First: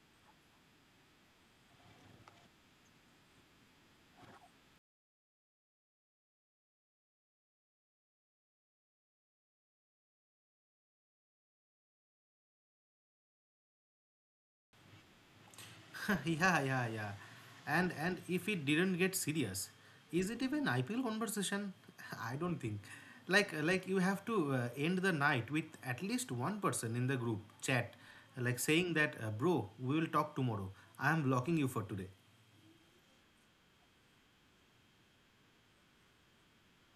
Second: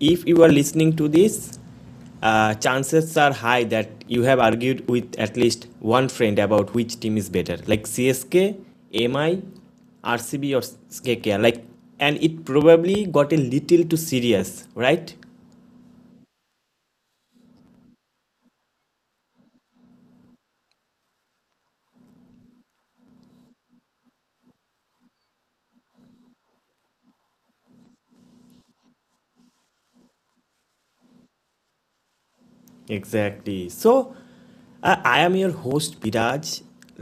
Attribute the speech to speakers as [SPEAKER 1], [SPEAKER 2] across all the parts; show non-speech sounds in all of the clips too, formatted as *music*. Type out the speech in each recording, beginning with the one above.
[SPEAKER 1] if you are listening to this, chances are high that you have argued with at least one friend about which team is better, like CSK, MI, RCB, or KKR. And it probably got a little too serious, right?
[SPEAKER 2] *laughs* Yeah, yeah, yeah. And if it didn't get serious, is it even IPL conversation? *laughs* I don't think. Like you have to end the night with at least one person in the group chat, like saying that, bro, we will talk tomorrow. I am blocking you for today.
[SPEAKER 1] Exactly. So, I am your host, Biraj,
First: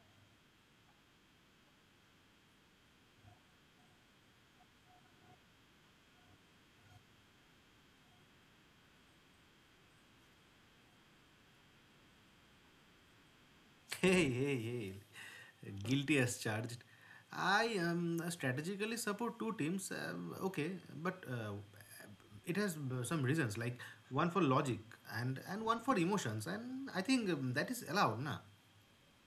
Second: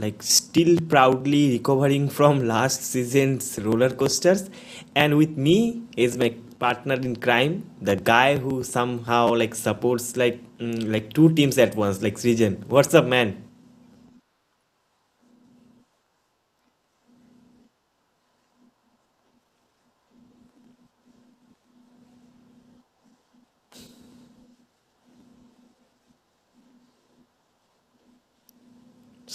[SPEAKER 1] like still proudly recovering from last season's roller coasters. And with me is my partner in crime, the guy who somehow like supports like like two teams at once, like Srijan. What's up, man?
[SPEAKER 2] Hey, hey, hey. Guilty as charged. I strategically support two teams, okay, but it has some reasons, like one for logic and one for emotions, and I think that is allowed, na?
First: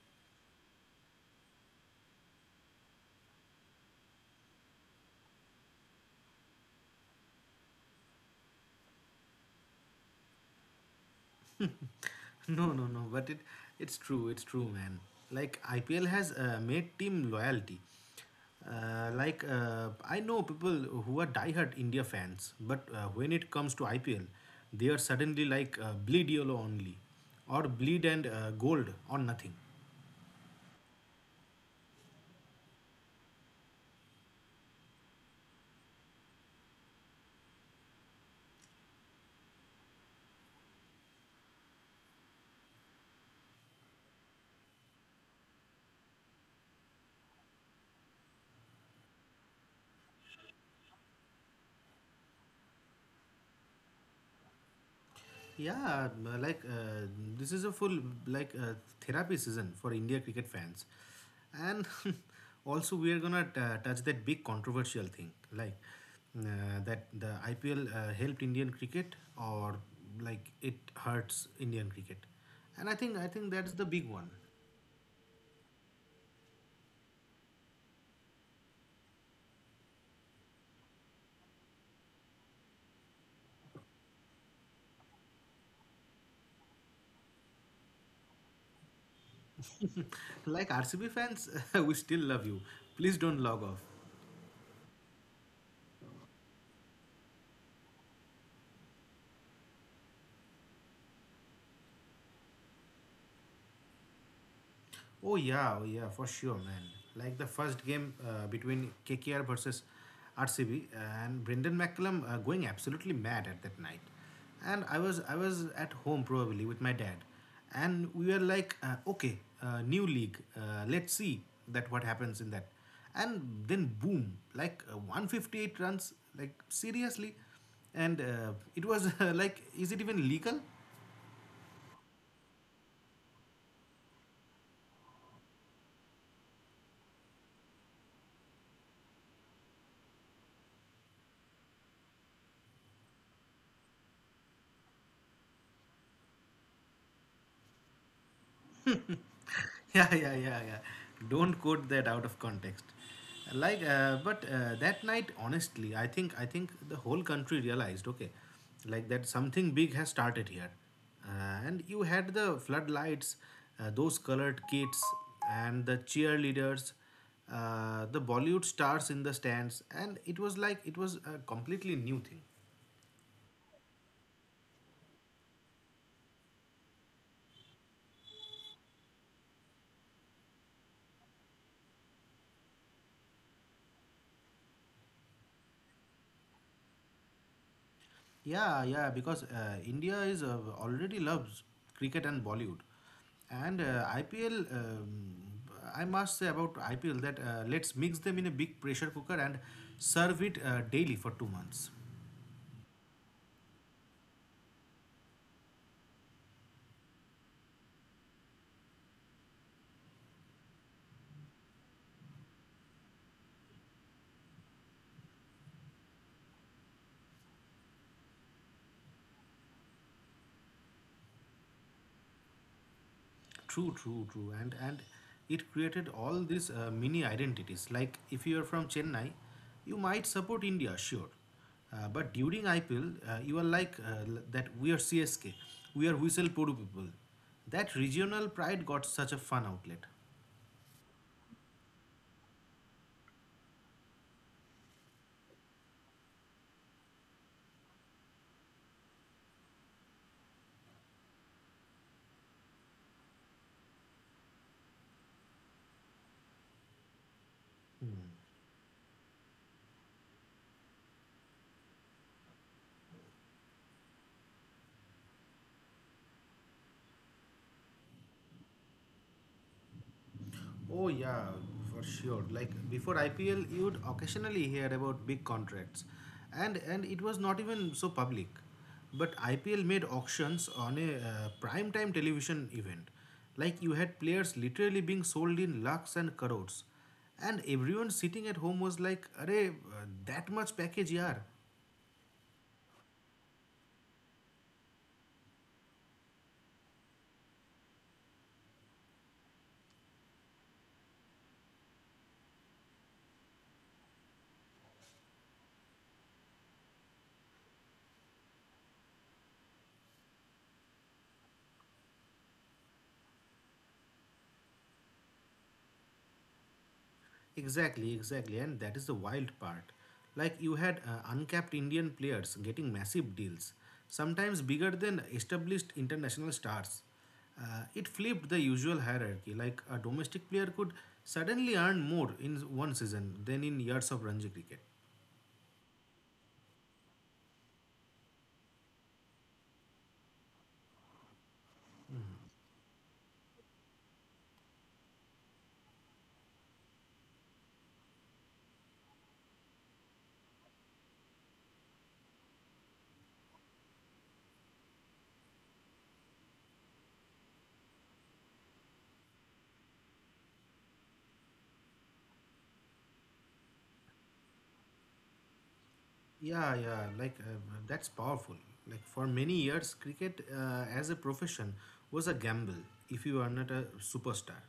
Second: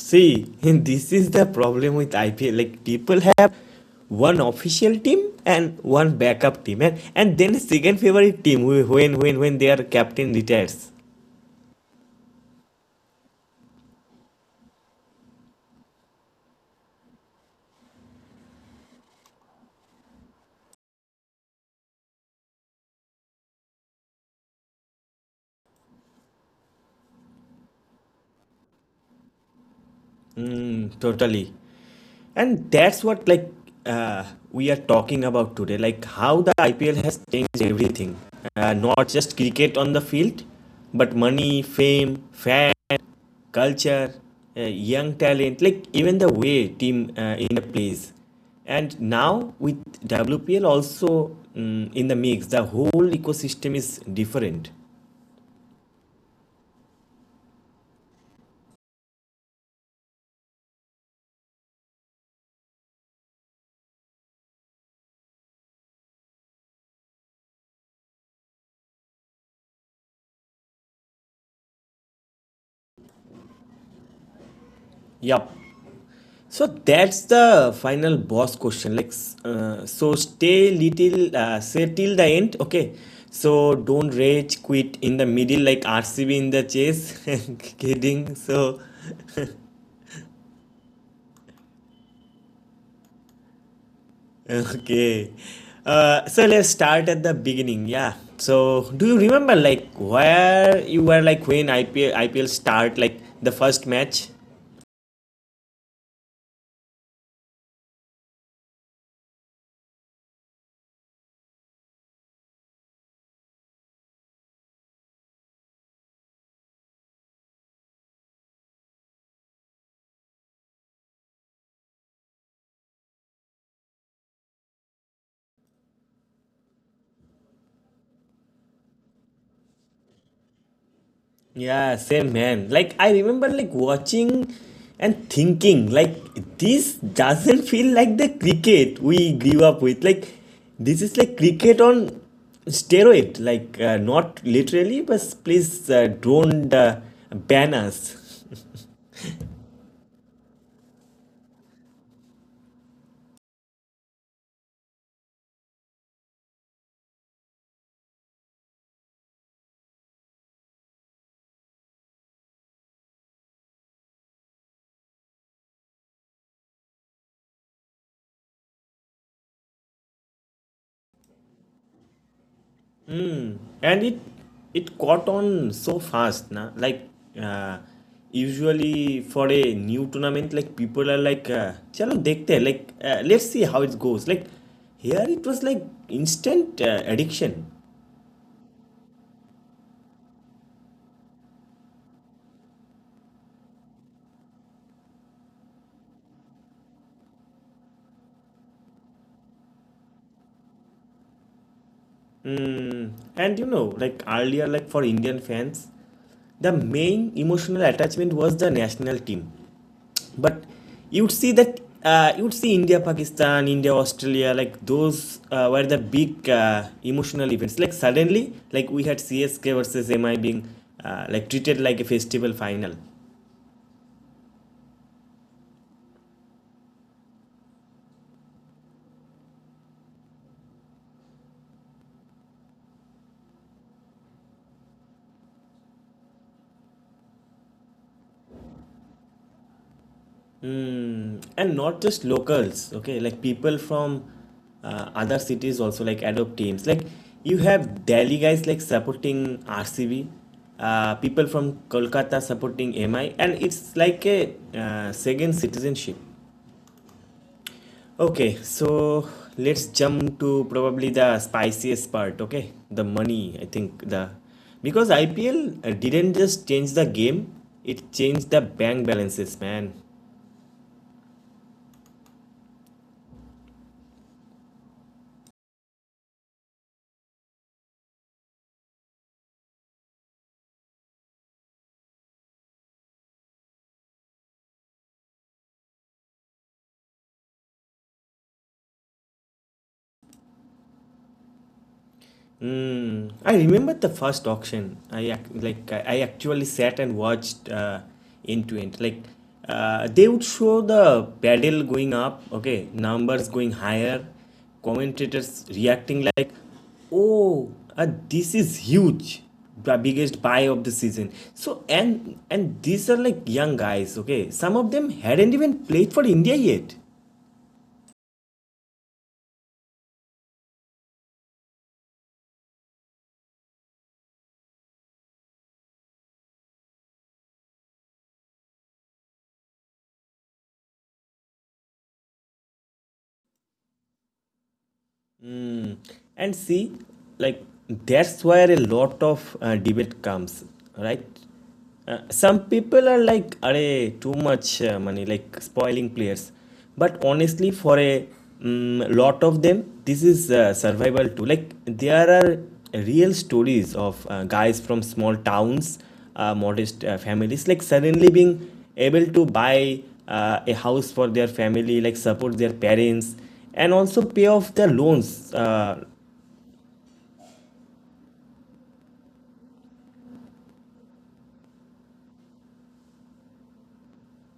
[SPEAKER 1] See, *laughs* this is the problem with IPL. Like people have one official team and one backup team, and then a second favorite team who when their captain retires.
[SPEAKER 2] *laughs* No, no, no. But it's true. It's true, man. Like IPL has made team loyalty. Like I know people who are diehard India fans, but when it comes to IPL, they are suddenly like bleed yellow only, or bleed and gold or nothing.
[SPEAKER 1] Mm, totally. And that's what like uh, we are talking about today, like how the IPL has changed everything. Not just cricket on the field, but money, fame, fan, culture, young talent, like even the way team in a plays. And now with WPL also in the mix, the whole ecosystem is different.
[SPEAKER 2] Yeah, like this is a full like uh, therapy season for India cricket fans, and *laughs* also we are gonna touch that big controversial thing, like that the IPL helped Indian cricket or like it hurts Indian cricket, and I think that's the big one.
[SPEAKER 1] Yup. So that's the final boss question. Like, so stay little, say till the end, okay? So don't rage quit in the middle like RCB in the chase. *laughs* Kidding. So,
[SPEAKER 2] *laughs* Like RCB fans, *laughs* we still love you. Please don't log off.
[SPEAKER 1] okay. So let's start at the beginning. Yeah. So do you remember like where you were like when IPL start like the first match?
[SPEAKER 2] Oh yeah, oh yeah, for sure, man. Like the first game between KKR versus RCB, and Brendan McCullum going absolutely mad at that night. And I was at home probably with my dad, and we were like, okay, new league, let's see that what happens in that, and then boom, like 158 runs, like seriously, and it was *laughs* like, is it even legal?
[SPEAKER 1] Yeah, same man. Like I remember like watching and thinking like this doesn't feel like the cricket we grew up with. Like this is like cricket on steroid. Like not literally, but please don't ban us.
[SPEAKER 2] *laughs* Yeah, yeah, yeah, yeah. Don't quote that out of context. Like, but that night, honestly, I think the whole country realized, okay, like that something big has started here, and you had the floodlights, those colored kids, and the cheerleaders, the Bollywood stars in the stands, and it was a completely new thing.
[SPEAKER 1] And it caught on so fast na like uh, usually for a new tournament like people are like chalo dekhte hain," like let's see how it goes like here it was like instant addiction.
[SPEAKER 2] Yeah, yeah, because India is already loves cricket and Bollywood, and IPL. I must say about IPL that let's mix them in a big pressure cooker and serve it daily for 2 months.
[SPEAKER 1] And you know like earlier like for Indian fans the main emotional attachment was the national team but you would see that you would see India, Pakistan, India, Australia, like those were the big emotional events. Like suddenly, like we had CSK versus MI being like treated like a festival final.
[SPEAKER 2] True, true, true, and it created all these mini identities. Like if you are from Chennai, you might support India, sure, but during IPL, you are like that. We are CSK, we are Whistle Podu people. That regional pride got such a fun outlet.
[SPEAKER 1] Mm. And not just locals. Okay, like people from other cities also like adopt teams. Like you have Delhi guys like supporting RCB, people from Kolkata supporting MI, and it's like a second citizenship. Okay, so let's jump to probably the spiciest part, okay? The money, I think the because IPL didn't just change the game, it changed the bank balances, man.
[SPEAKER 2] Oh yeah, for sure. Like before IPL, you'd occasionally hear about big contracts, and it was not even so public. But IPL made auctions on a prime time television event. Like you had players literally being sold in lakhs and crores, and everyone sitting at home was like, "Arey, that much package, yaar."
[SPEAKER 1] Mm, I remember the first auction. Like I actually sat and watched end to end. Like they would show the pedal going up, okay, numbers going higher, commentators reacting like, "Oh, uh, this is huge, the biggest buy of the season." So and these are like young guys, okay. Some of them hadn't even played for India yet.
[SPEAKER 2] Exactly, exactly, and that is the wild part. Like you had uncapped Indian players getting massive deals, sometimes bigger than established international stars. It flipped the usual hierarchy, like a domestic player could suddenly earn more in one season than in years of Ranji cricket.
[SPEAKER 1] Mm. And see like that's where a lot of debate comes right, some people are like "Arey too much money like spoiling players but honestly for a lot of them this is survival too like there are real stories of guys from small towns, modest families like suddenly being able to buy a house for their family like support their parents and also pay off the loans
[SPEAKER 2] Yeah, yeah, like that's powerful. Like for many years, cricket as a profession was a gamble if you are not a superstar.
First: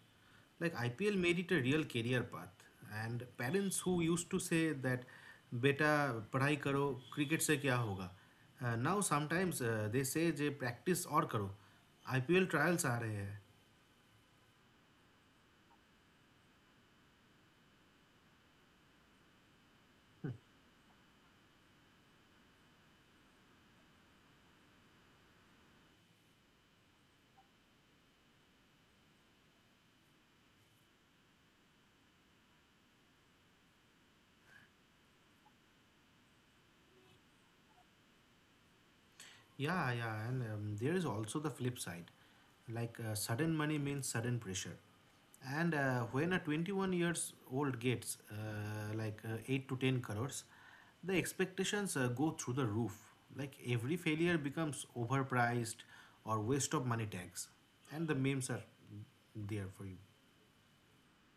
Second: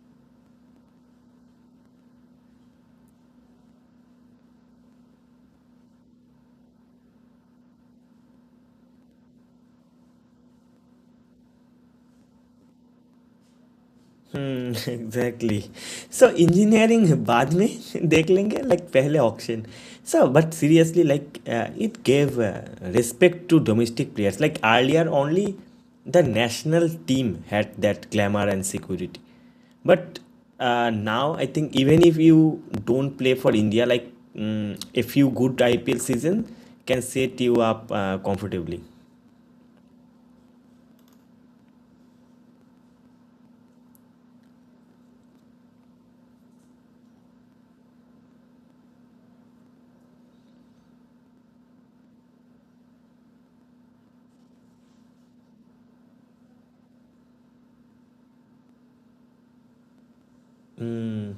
[SPEAKER 2] Like IPL made it a real career path, and parents who used to say that, "Beta, पढ़ाई करो, cricket से क्या होगा?" Now sometimes they say, "J practice और करो, IPL trials आ रहे हैं."
[SPEAKER 1] हम्म, *laughs* exactly so engineering बाद में *laughs* देख लेंगे like पहले auction so but seriously like it gave respect to domestic players like earlier only the national team had that glamour and security but now I think even if you don't play for India like a few good IPL season can set you up comfortably.
[SPEAKER 2] Yeah, yeah, and there is also the flip side. Like sudden money means sudden pressure. And when a 21 years old gets like 8 to 10 crores, the expectations go through the roof. Like every failure becomes overpriced or waste of money tags. And the memes are there for you.
[SPEAKER 1] Hmm.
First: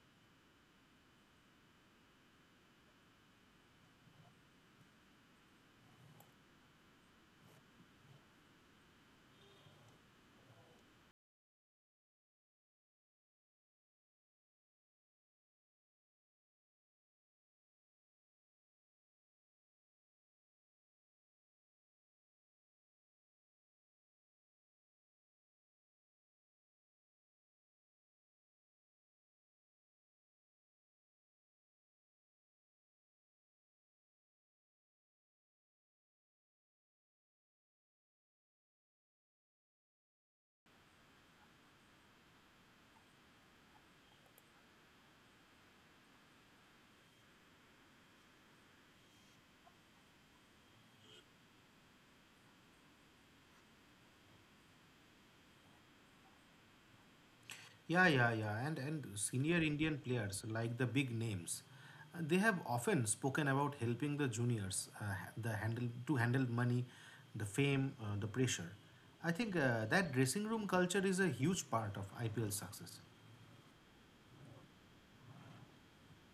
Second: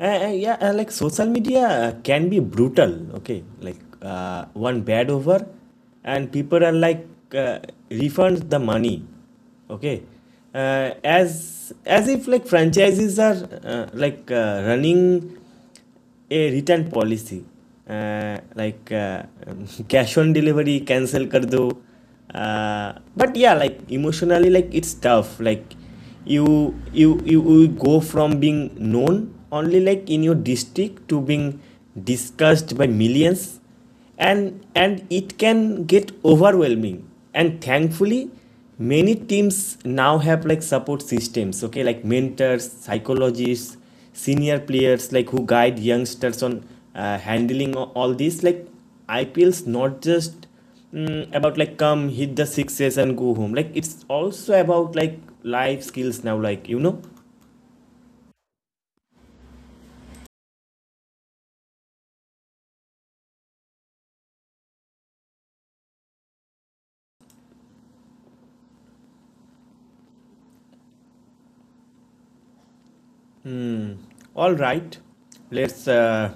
[SPEAKER 1] Yeah, like social media can be brutal. Okay, like one bad over, and people are like uh, refund the money. Okay, as if like franchises are like running a return policy like *laughs* cash on delivery cancel kar do uh, but yeah like emotionally like it's tough like you you will go from being known only like in your district to being discussed by millions and it can get overwhelming and thankfully many teams now have like support systems okay like mentors psychologists senior players like who guide youngsters on handling all this like ipls not just about like come hit the sixes and go home like it's also about like life skills now like you know.
[SPEAKER 2] Yeah, yeah, yeah. And senior Indian players like the big names, they have often spoken about helping the juniors ha- the handle to handle money, the fame, the pressure. I think that dressing room culture is a huge part of IPL success.
[SPEAKER 1] All right, let's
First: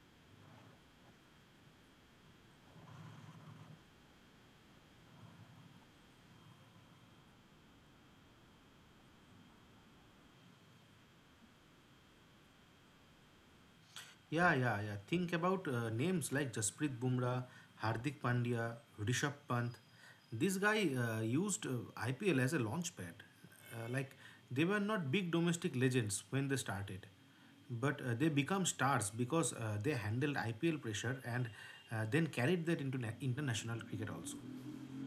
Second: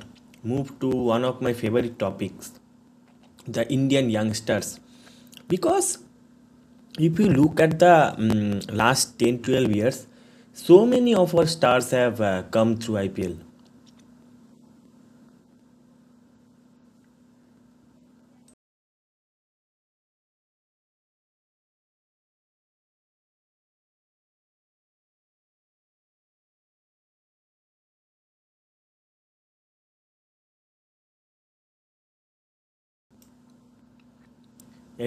[SPEAKER 1] move to one of my favorite topics, the Indian youngsters, because if you look at the last 10, 12 years so many of our stars have come through IPL.
[SPEAKER 2] Yeah, yeah, yeah. Think about names like Jasprit Bumrah, Hardik Pandya, Rishabh Pant. This guy used IPL as a launchpad. Like they were not big domestic legends when they started, but they become stars because they handled IPL pressure and then carried that into international cricket also.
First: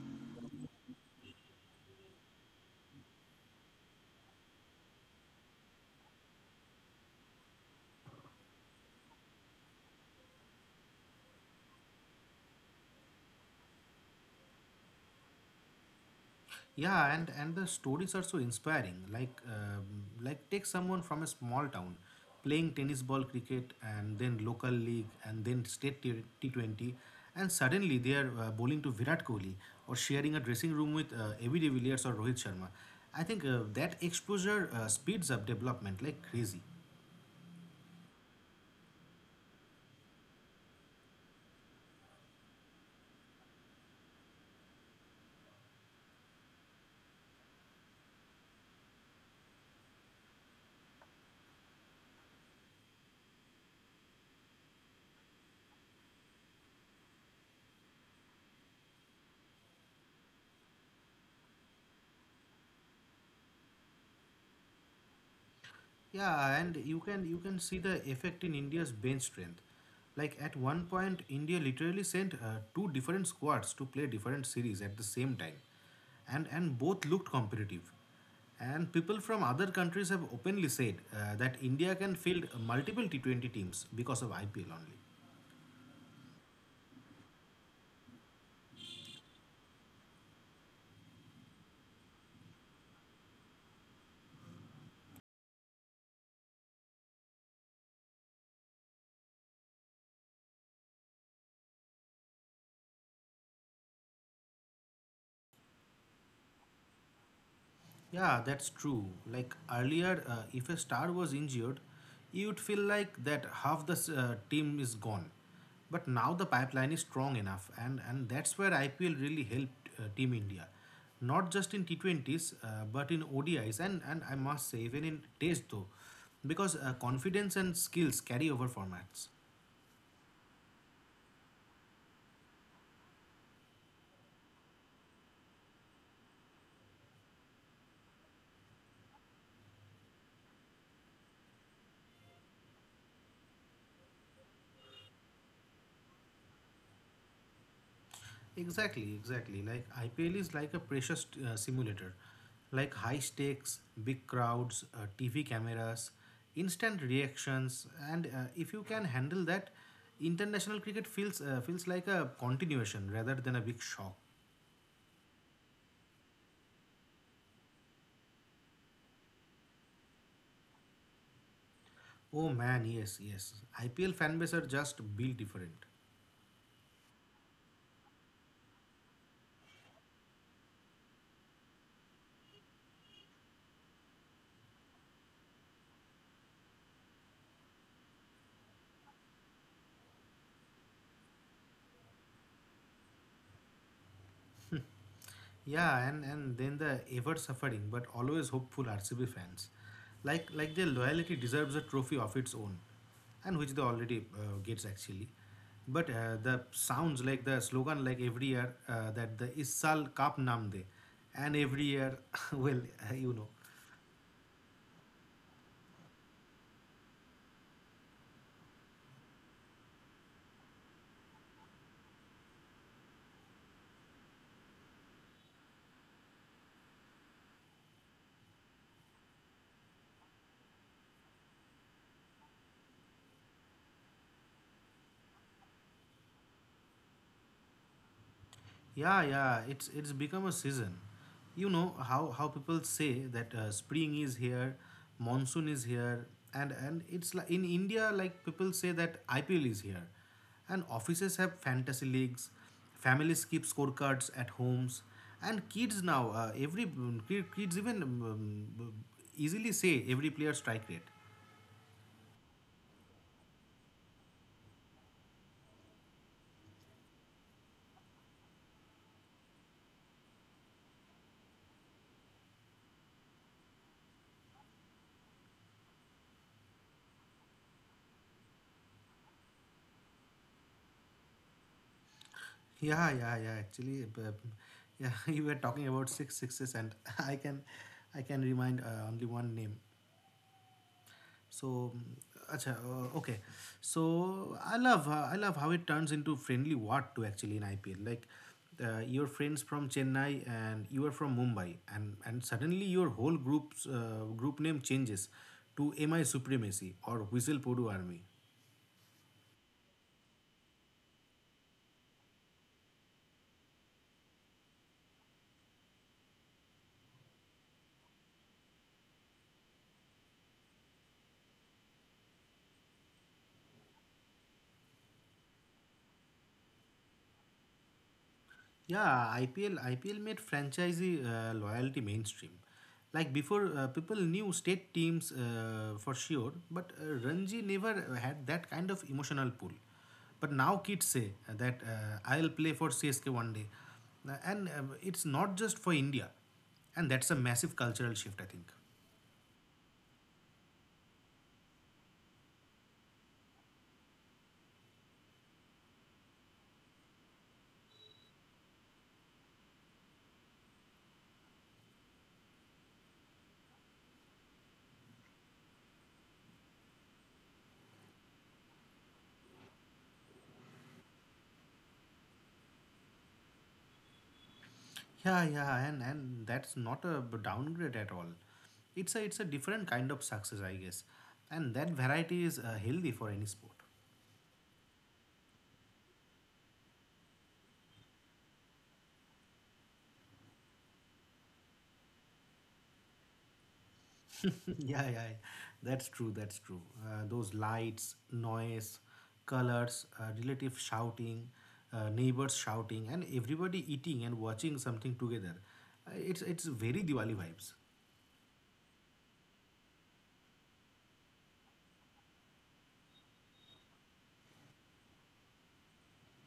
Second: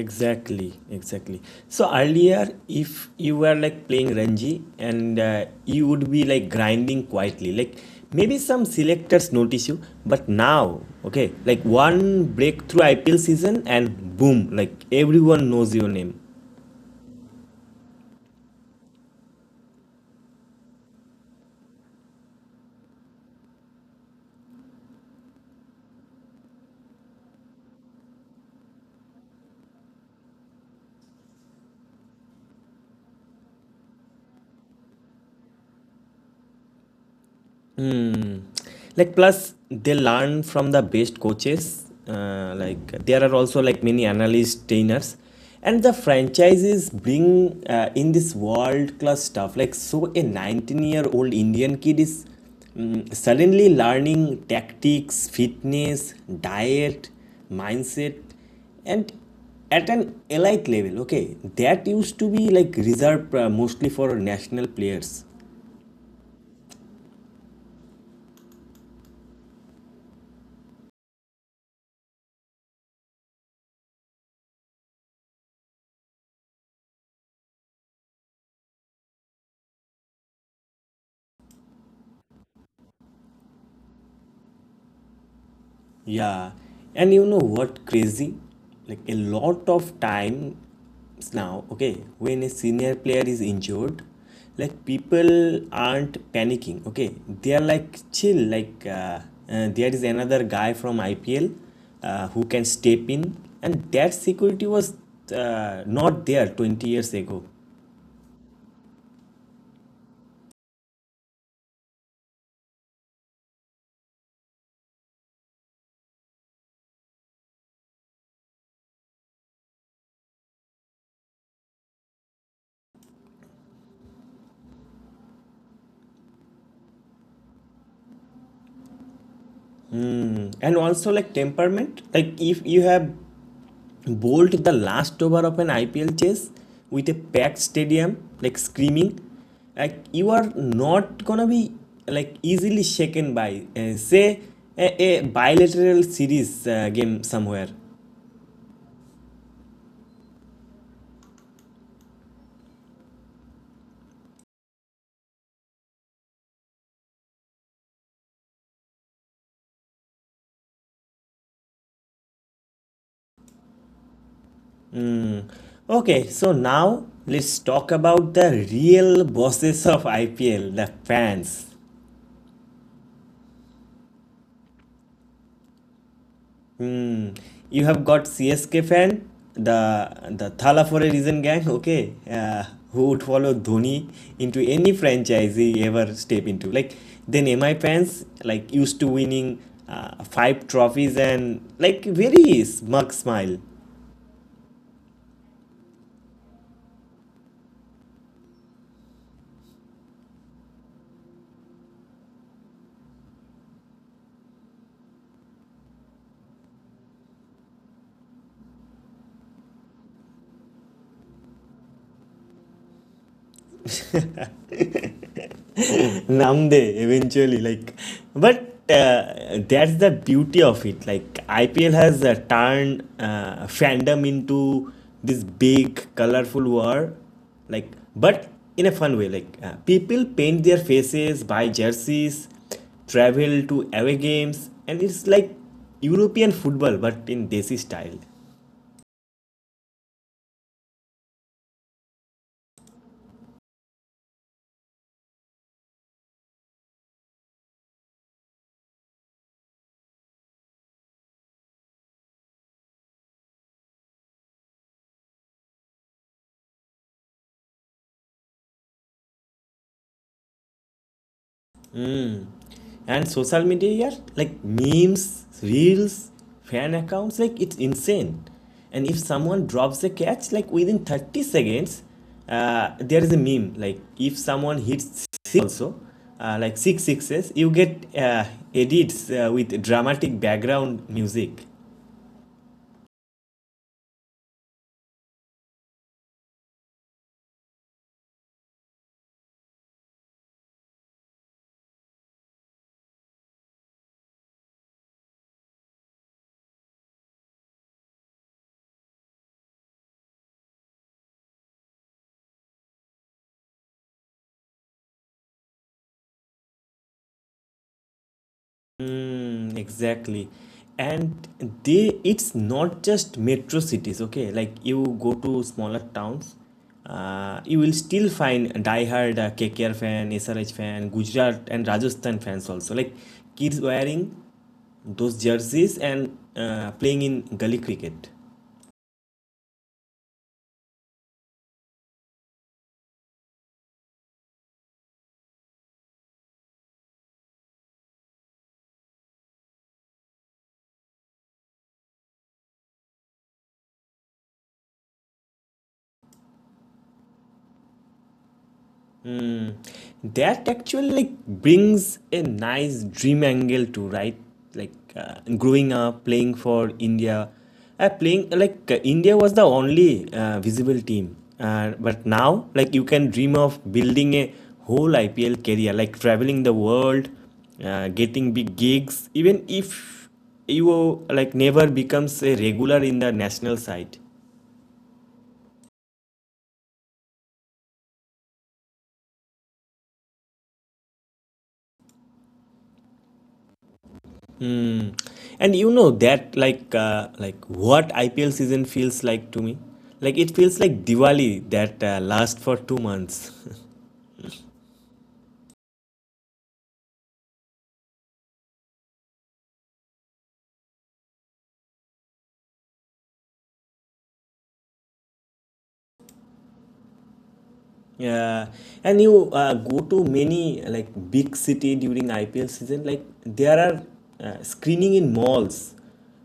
[SPEAKER 1] Exactly, exactly, so earlier if you were like playing Ranji and you would be like grinding quietly like maybe some selectors notice you but now okay like one breakthrough IPL season and boom like everyone knows your name.
[SPEAKER 2] Yeah, and the stories are so inspiring. Like take someone from a small town playing tennis ball cricket and then local league and then state T20 and suddenly they are bowling to Virat Kohli or sharing a dressing room with Avi de Villiers or Rohit Sharma. I think that exposure speeds up development like crazy.
[SPEAKER 1] Like plus they learn from the best coaches like there are also like many analyst trainers and the franchises bring in this world class stuff like so a 19-year-old Indian kid is suddenly learning tactics, fitness, diet, mindset, and at an elite level okay that used to be like reserved mostly for national players.
[SPEAKER 2] Yeah, and you can see the effect in India's bench strength. Like at one point, India literally sent two different squads to play different series at the same time, and both looked competitive. And people from other countries have openly said that India can field multiple T 20 teams because of IPL only.
[SPEAKER 1] Yeah, and you know what crazy? Like a lot of times now, okay, when a senior player is injured, like people aren't panicking, okay? They are like chill, like there is another guy from IPL who can step in, and that security was not there 20 years ago.
[SPEAKER 2] Yeah, that's true. Like earlier, if a star was injured, you'd feel like that half the team is gone. But now the pipeline is strong enough, and that's where IPL really helped Team India. Not just in T20s, but in ODIs, and I must say, even in Test though, because confidence and skills carry over formats.
[SPEAKER 1] And also like temperament, like if you have bowled the last over of an IPL chase with a packed stadium, like screaming, like you are not gonna be like easily shaken by, say, a bilateral series game somewhere.
[SPEAKER 2] Exactly, exactly. Like IPL is like a precious simulator, like high stakes, big crowds, TV cameras, instant reactions, and if you can handle that, international cricket feels like a continuation rather than a big shock.
[SPEAKER 1] Okay, so now let's talk about the real bosses of IPL, the fans.
[SPEAKER 2] Oh man, yes, yes. IPL fan base are just built different.
[SPEAKER 1] Hmm. You have got CSK fan, the Thala for a reason gang, okay, who would follow Dhoni into any franchise he ever step into. Like then MI fans like used to winning five trophies and like very smug smile.
[SPEAKER 2] Yeah, and then the ever suffering but always hopeful RCB fans, like their loyalty deserves a trophy of its own. And which they already gets actually. But the sounds like the slogan like every year that the Issal Cup Namde, and every year, *laughs* well, uh, you know,
[SPEAKER 1] *laughs* Namde eventually. Like, but that's the beauty of it. Like, IPL has turned fandom into this big, colorful war. Like, but in a fun way. Like, people paint their faces, buy jerseys, travel to away games, and it's like European football, but in desi style.
[SPEAKER 2] Yeah, yeah, it's become a season. You know how people say that spring is here, monsoon is here, and it's like in India, like people say that IPL is here, and offices have fantasy leagues, families keep scorecards at homes, and kids now kids even easily say every player strike rate.
[SPEAKER 1] Mm. And social media here, like memes, reels, fan accounts, like it's insane. And if someone drops a catch, like within 30 seconds, there is a meme. Like if someone hits six also, like six sixes, you get edits with dramatic background music.
[SPEAKER 2] Yeah, yeah, yeah. Actually, *laughs* you were talking about six sixes, and *laughs* I can remind only one name. So, acha, okay. So I love how it turns into friendly what to actually in IPL. Like your friends from Chennai and you are from Mumbai, and suddenly your whole group name changes to MI Supremacy or Whistle Podu Army.
[SPEAKER 1] Mm, exactly. And they it's not just metro cities, okay? Like you go to smaller towns, you will still find diehard KKR fan, SRH fan, Gujarat and Rajasthan fans also. Like kids wearing those jerseys and playing in gully cricket.
[SPEAKER 2] Yeah, IPL made franchisee loyalty mainstream. Like before, people knew state teams for sure, but Ranji never had that kind of emotional pull. But now kids say that I'll play for CSK one day. And It's not just for India, and that's a massive cultural shift, I think.
[SPEAKER 1] Hmm. That actually like brings a nice dream angle to right, like growing up playing for India, playing like India was the only visible team, but now like you can dream of building a whole IPL career, like traveling the world, getting big gigs, even if you like never becomes a regular in the national side.
[SPEAKER 2] Yeah, yeah, and that's not a downgrade at all. It's a different kind of success, I guess, and that variety is healthy for any sport.
[SPEAKER 1] Mm. And you know that like what IPL season feels like to me. Like it feels like Diwali that lasts for 2 months.
[SPEAKER 2] *laughs* Yeah, yeah, yeah. That's true. That's true. Those lights, noise, colors, relative shouting, neighbors shouting, and everybody eating and watching something together. It's very Diwali vibes.
[SPEAKER 1] *laughs* Yeah, and you go to many like big city during IPL season. Like there are screening in malls,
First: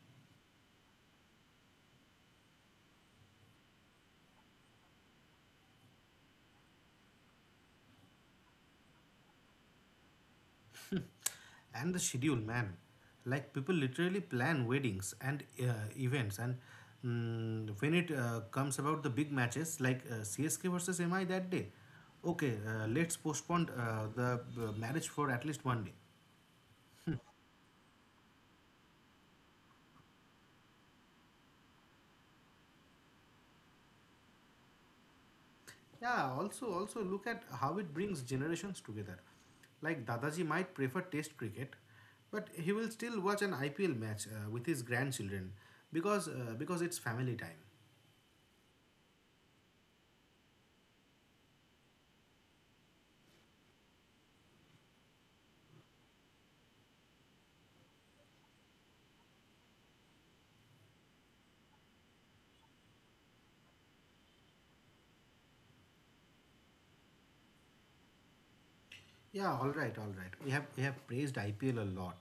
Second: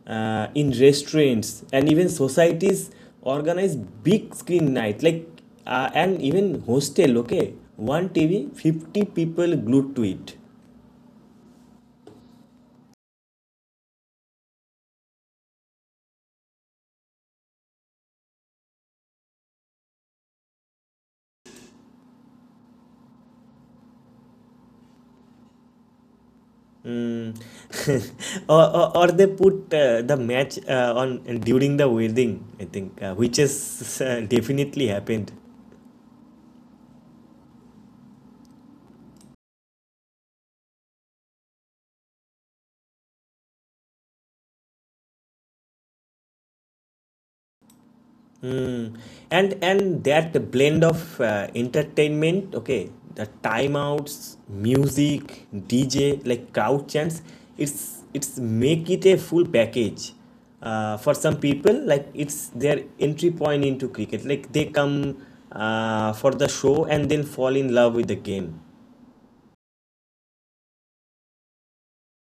[SPEAKER 1] in restaurants, and even societies organize big screen night. Like and even hostel. Okay, one TV, 50 people glued to it.
[SPEAKER 2] *laughs* And the schedule, man, like people literally plan weddings and events. And when it comes about the big matches like CSK versus MI that day, okay, let's postpone the marriage for at least one day.
[SPEAKER 1] Mm. *laughs* Or, or they put the match on during the wedding, I think, which has definitely happened.
[SPEAKER 2] Yeah, also also look at how it brings generations together. Like Dadaji might prefer test cricket, but he will still watch an IPL match with his grandchildren because it's family time.
[SPEAKER 1] Mm. And that blend of entertainment, okay, the timeouts, music, DJ, like crowd chants, it's make it a full package. For some people, like it's their entry point into cricket. Like they come for the show and then fall in love with the game.
[SPEAKER 2] Yeah, all right, all right. We have praised IPL a lot.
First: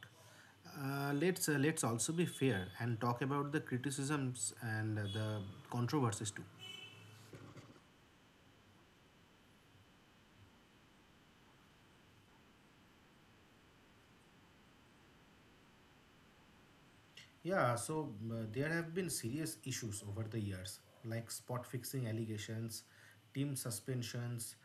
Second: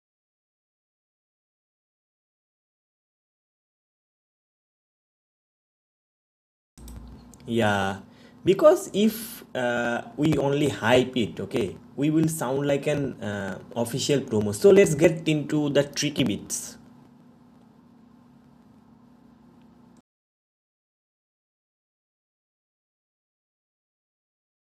[SPEAKER 2] Let's also be fair and talk about the criticisms and the controversies too.
[SPEAKER 1] Yeah, because if we only hype it, okay, we will sound like an official promo. So let's get into the tricky bits.
[SPEAKER 2] Yeah, so there have been serious issues over the years, like spot fixing allegations, team suspensions,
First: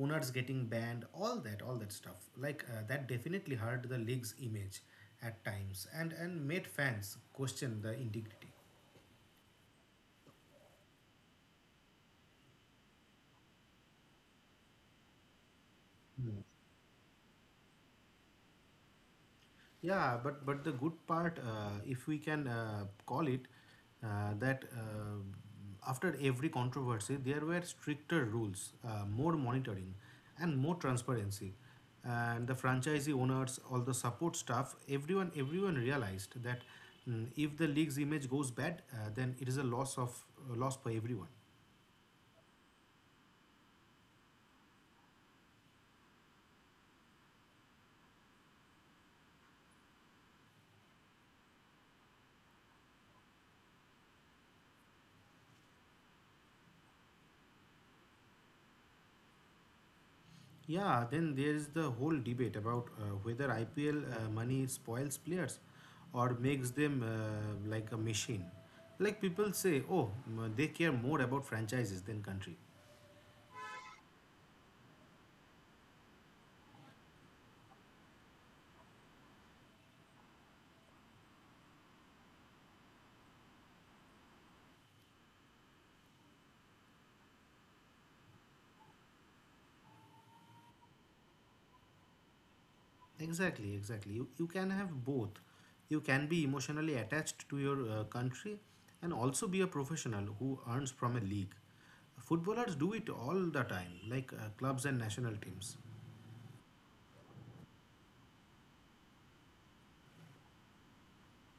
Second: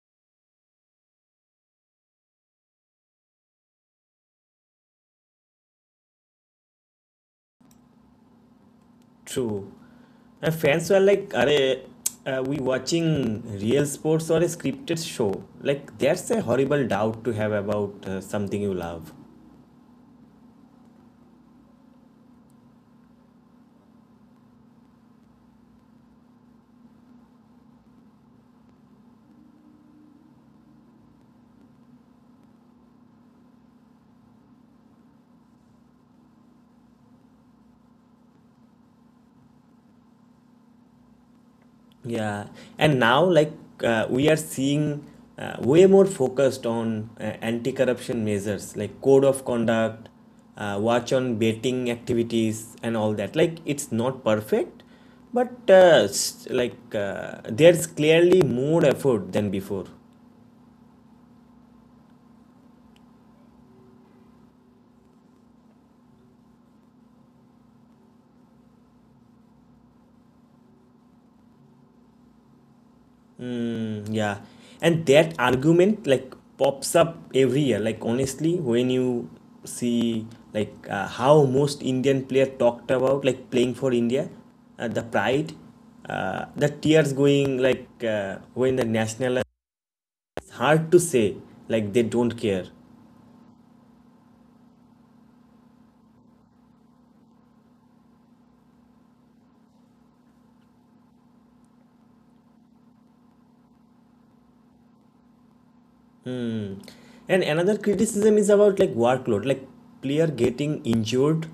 [SPEAKER 2] owners getting banned, all that stuff. Like that definitely hurt the league's image at times and made fans question the integrity.
[SPEAKER 1] True. My fans were like, Are we watching real sports or a scripted show? Like, that's a horrible doubt to have about something you love.
[SPEAKER 2] Yeah, but the good part, if we can call it, that after every controversy, there were stricter rules, more monitoring, and more transparency. And the franchisee owners, all the support staff, everyone realized that if the league's image goes bad, then it is a loss of a loss for everyone.
[SPEAKER 1] Yeah, and now like we are seeing way more focused on anti-corruption measures like code of conduct, watch on betting activities, and all that. Like it's not perfect, but like there's clearly more effort than before.
[SPEAKER 2] Yeah, then there is the whole debate about whether IPL money spoils players or makes them like a machine. Like people say, oh, they care more about franchises than country.
[SPEAKER 1] Mm, yeah, and that argument like pops up every year. Like honestly, when you see like how most indian player talked about like playing for india, the pride, the tears going like uh, when the national, it's hard to say like they don't care.
[SPEAKER 2] Exactly, exactly. You can have both. You can be emotionally attached to your country and also be a professional who earns from a league. Footballers do it all the time, like clubs and national teams.
[SPEAKER 1] Hmm. And another criticism is about like workload, like player getting injured,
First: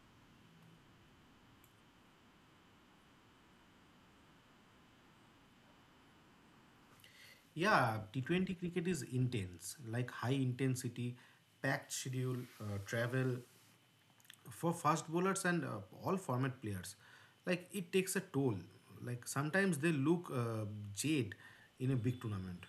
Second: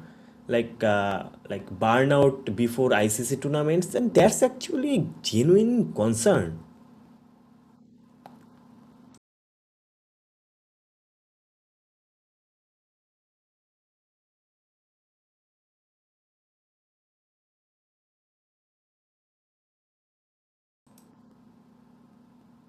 [SPEAKER 1] like uh, like burnout before ICC tournaments, and that's actually a genuine concern.
[SPEAKER 2] Yeah, T20 cricket is intense, like high intensity, packed schedule, travel for fast bowlers and all format players. Like it takes a toll. Like sometimes they look jaded in a big tournament.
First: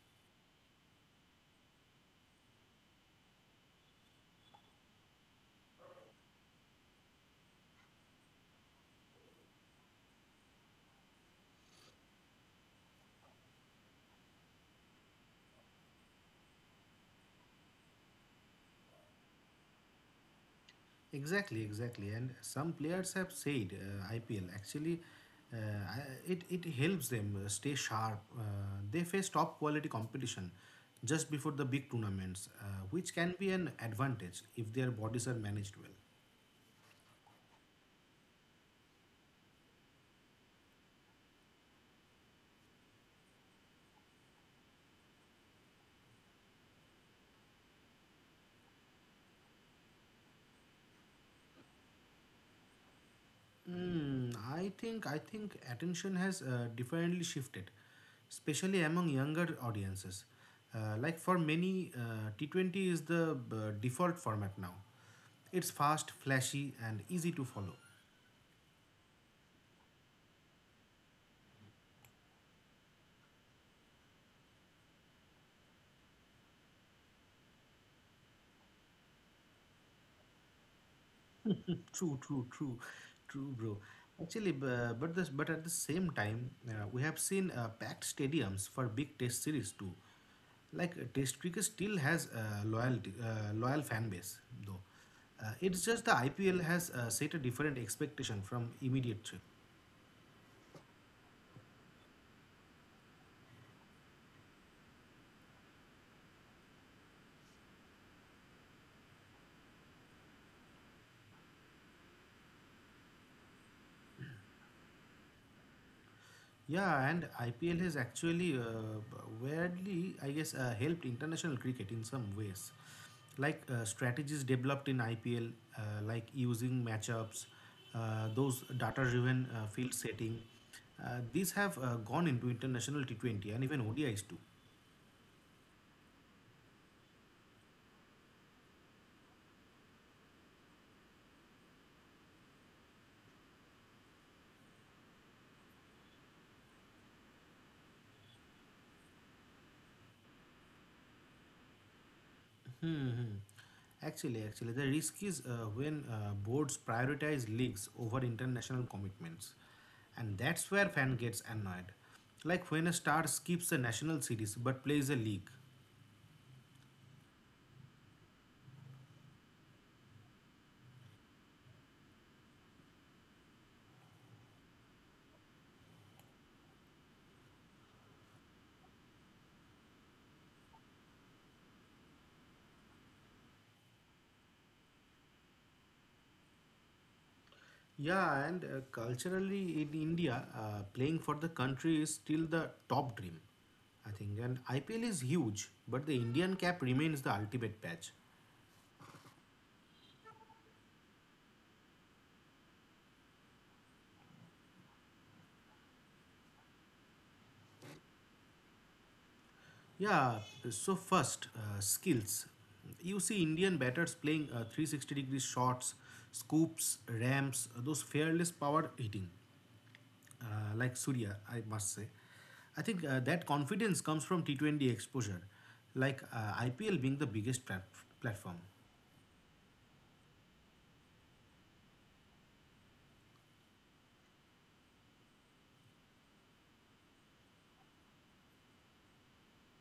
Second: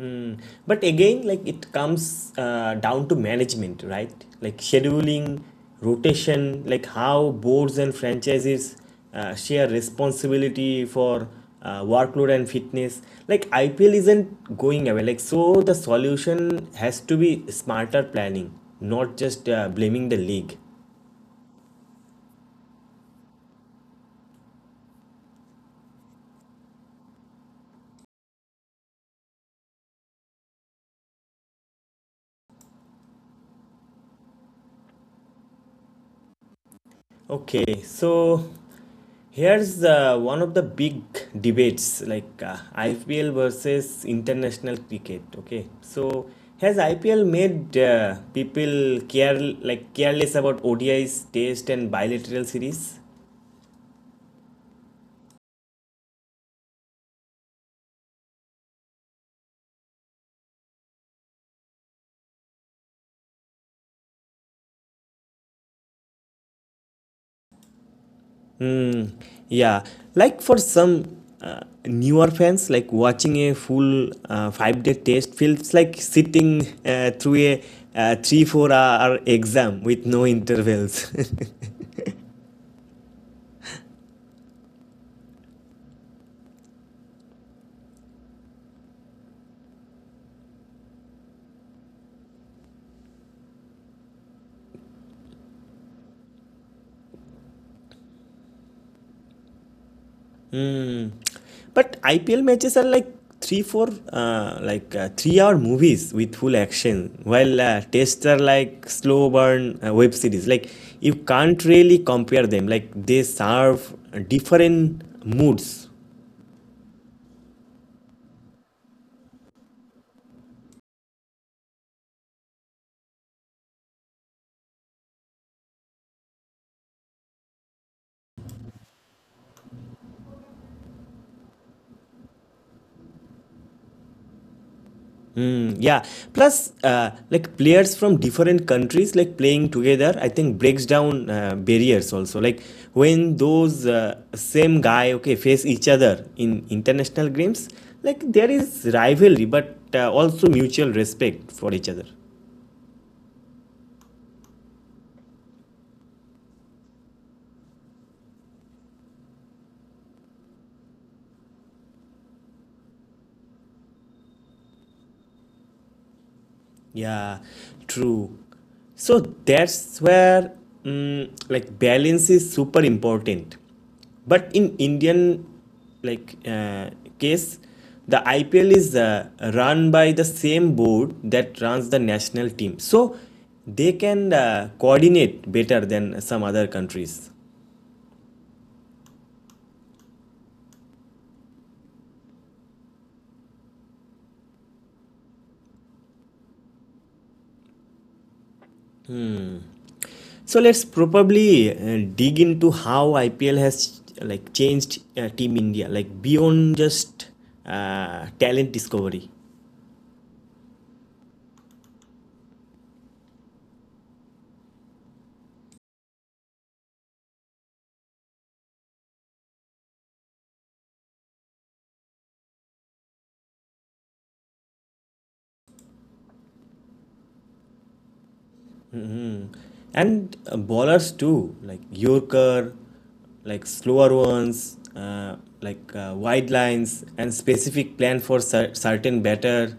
[SPEAKER 1] Mm. But again, like it comes down to management, right? Like scheduling, rotation, like how boards and franchises share responsibility for workload and fitness. Like IPL isn't going away. Like so, the solution has to be smarter planning, not just blaming the league.
[SPEAKER 2] Exactly, exactly. And some players have said IPL actually it helps them stay sharp. They face top quality competition just before the big tournaments, which can be an advantage if their bodies are managed well.
[SPEAKER 1] Okay, so here's one of the big debates, like IPL versus international cricket. Okay, so has IPL made people care, like careless, about ODIs, Test, and bilateral series?
[SPEAKER 2] I think attention has differently shifted, especially among younger audiences. Like for many, T20 is the default format now. It's fast, flashy, and easy to follow.
[SPEAKER 1] Hmm. Yeah, like for some newer fans, like watching a full five-day test feels like sitting through a three-four-hour exam with no intervals. *laughs*
[SPEAKER 2] True, true, true, true, bro. Actually, bu- but this, but at the same time, we have seen packed stadiums for big Test series too. Like Test cricket still has loyalty, loyal fan base though. It's just the IPL has set a different expectation from immediate.
[SPEAKER 1] Hmm. But IPL matches are like three, four, like three-hour movies with full action, while tests are like slow burn web series. Like you can't really compare them. Like they serve different moods.
[SPEAKER 2] Yeah, and IPL has actually weirdly, I guess, helped international cricket in some ways. Like strategies developed in IPL, like using matchups, those data-driven field setting, these have gone into international T20 and even ODIs too.
[SPEAKER 1] Mm, yeah. Plus, like players from different countries like playing together, I think breaks down barriers also. Like when those same guy, okay, face each other in international games, like there is rivalry, but also mutual respect for each other.
[SPEAKER 2] Hmm. Hmm. Actually, actually, the risk is when boards prioritize leagues over international commitments, and that's where fan gets annoyed. Like when a star skips a national series but plays a league.
[SPEAKER 1] Yeah, true. So that's where, mm, like balance is super important. But in Indian, like uh, case, the IPL is run by the same board that runs the national team. So they can coordinate better than some other countries.
[SPEAKER 2] Yeah, and culturally in India, playing for the country is still the top dream, I think. And IPL is huge, but the Indian cap remains the ultimate patch.
[SPEAKER 1] So let's probably dig into how IPL has like changed Team India, like beyond just talent discovery.
[SPEAKER 2] Yeah, so first, skills. You see Indian batters playing 360-degree shots, scoops, ramps, those fearless power hitting, like Surya, I must say. I think that confidence comes from T20 exposure, like IPL being the biggest platform.
[SPEAKER 1] And bowlers too, like Yorker, like slower ones, like wide lines and specific plan for certain batter,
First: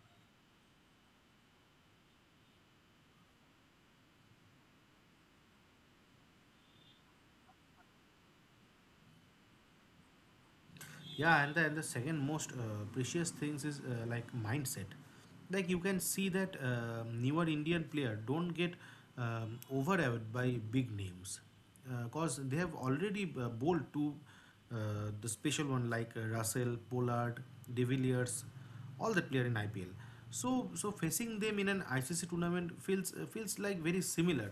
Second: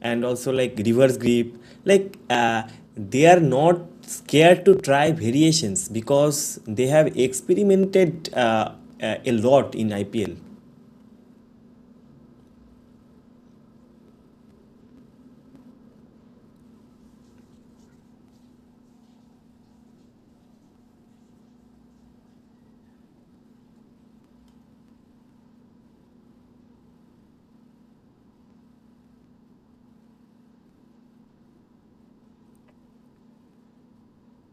[SPEAKER 1] and also like reverse grip. Like they are not scared to try variations because they have experimented a lot in IPL.
[SPEAKER 2] Yeah, and the second most precious things is like mindset. Like you can see that newer indian player don't get overawed by big names because they have already bowled to uh, the special one like russell pollard, de villiers, all the player in ipl. So facing them in an icc tournament feels like very similar,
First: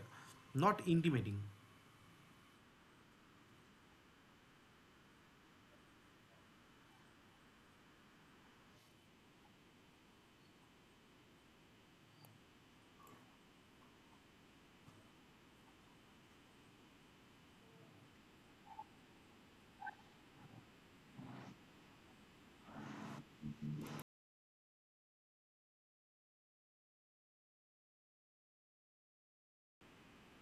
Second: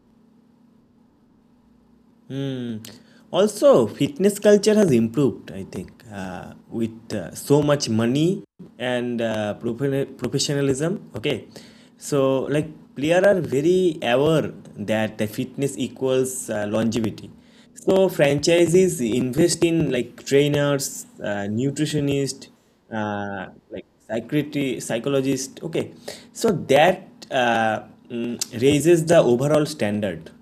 [SPEAKER 2] not intimidating.
[SPEAKER 1] Also, fitness culture has improved, I think, with so much money and professionalism. Okay, so like players are very aware that the fitness equals longevity. So franchises invest in like trainers, nutritionists, like psychiatry, psychologist. Okay, so that raises the overall standard.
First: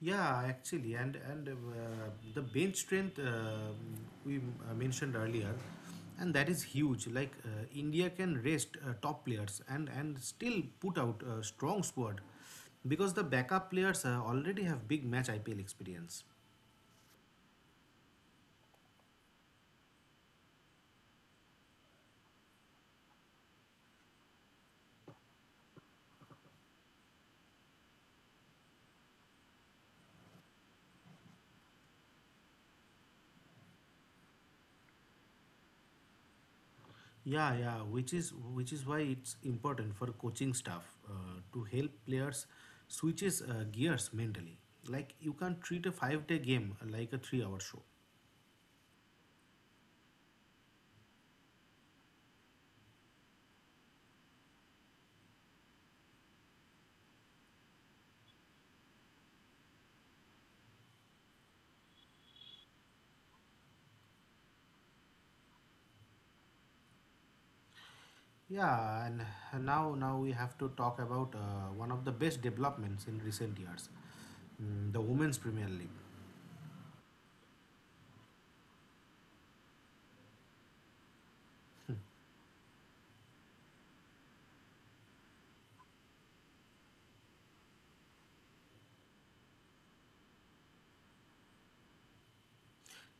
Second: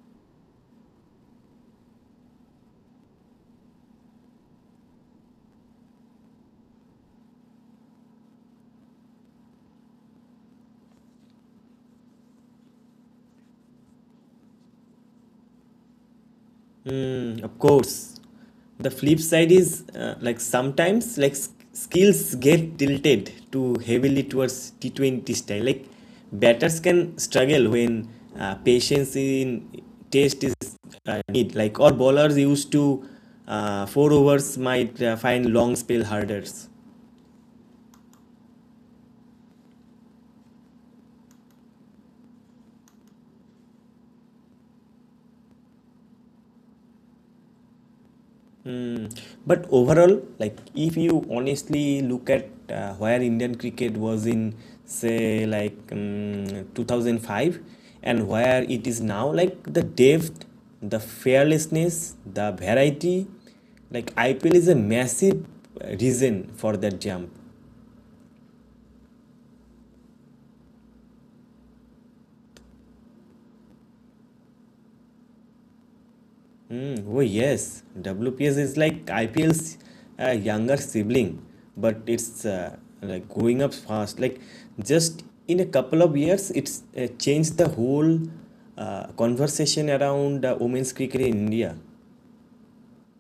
[SPEAKER 2] Yeah, actually, and the bench strength we mentioned earlier, and that is huge. Like India can rest top players and still put out a strong squad, because the backup players already have big match IPL experience.
[SPEAKER 1] Mm, of course. The flip side is like sometimes like skills get tilted too heavily towards T20 style. Like batters can struggle when patience in test is need. Like or bowlers used to four overs might find long spell hurdles.
[SPEAKER 2] Yeah, yeah, which is why it's important for coaching staff to help players switches gears mentally. Like you can't treat a 5 day game like a 3 hour show.
[SPEAKER 1] Mm. But overall, like if you honestly look at where Indian cricket was in, say, like 2005 and where it is now, like the depth, the fearlessness, the variety, like IPL is a massive reason for that jump.
[SPEAKER 2] Yeah, and now we have to talk about one of the best developments in recent years, the Women's Premier League.
[SPEAKER 1] Mm, oh yes, WPS is like IPL's younger sibling, but it's like growing up fast. Like just in a couple of years, it's changed the whole conversation around women's cricket in India.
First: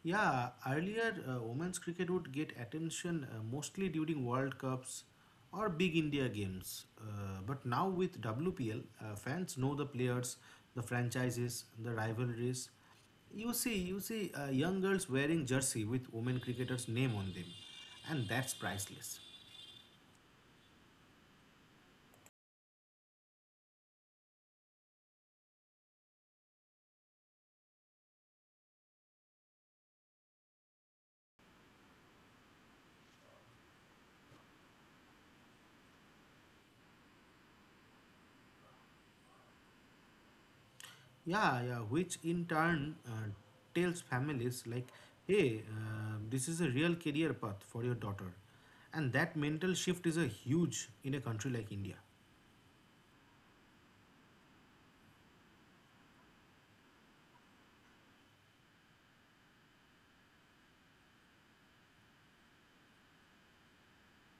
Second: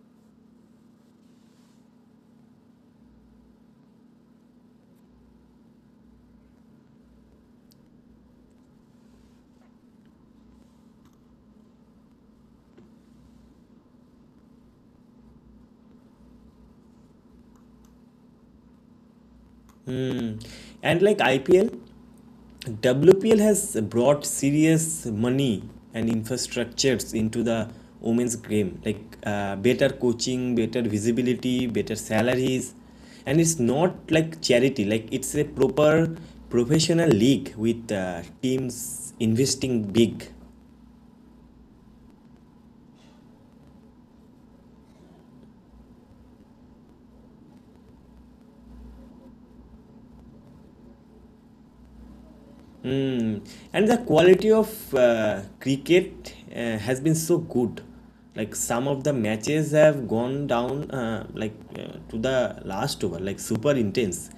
[SPEAKER 2] Yeah, earlier women's cricket would get attention mostly during World Cups or big India games. But now with WPL, fans know the players, the franchises, the rivalries. You see young girls wearing jersey with women cricketers' name on them, and that's priceless.
[SPEAKER 1] Mm. And like IPL. WPL has brought serious money and infrastructures into the women's game, like better coaching, better visibility, better salaries. And it's not like charity, like it's a proper professional league with teams investing big.
[SPEAKER 2] Yeah, yeah, which in turn tells families like, hey, this is a real career path for your daughter. And that mental shift is a huge in a country like India.
[SPEAKER 1] Mm. And the quality of cricket has been so good. Like some of the matches have gone down to the last over, like super intense.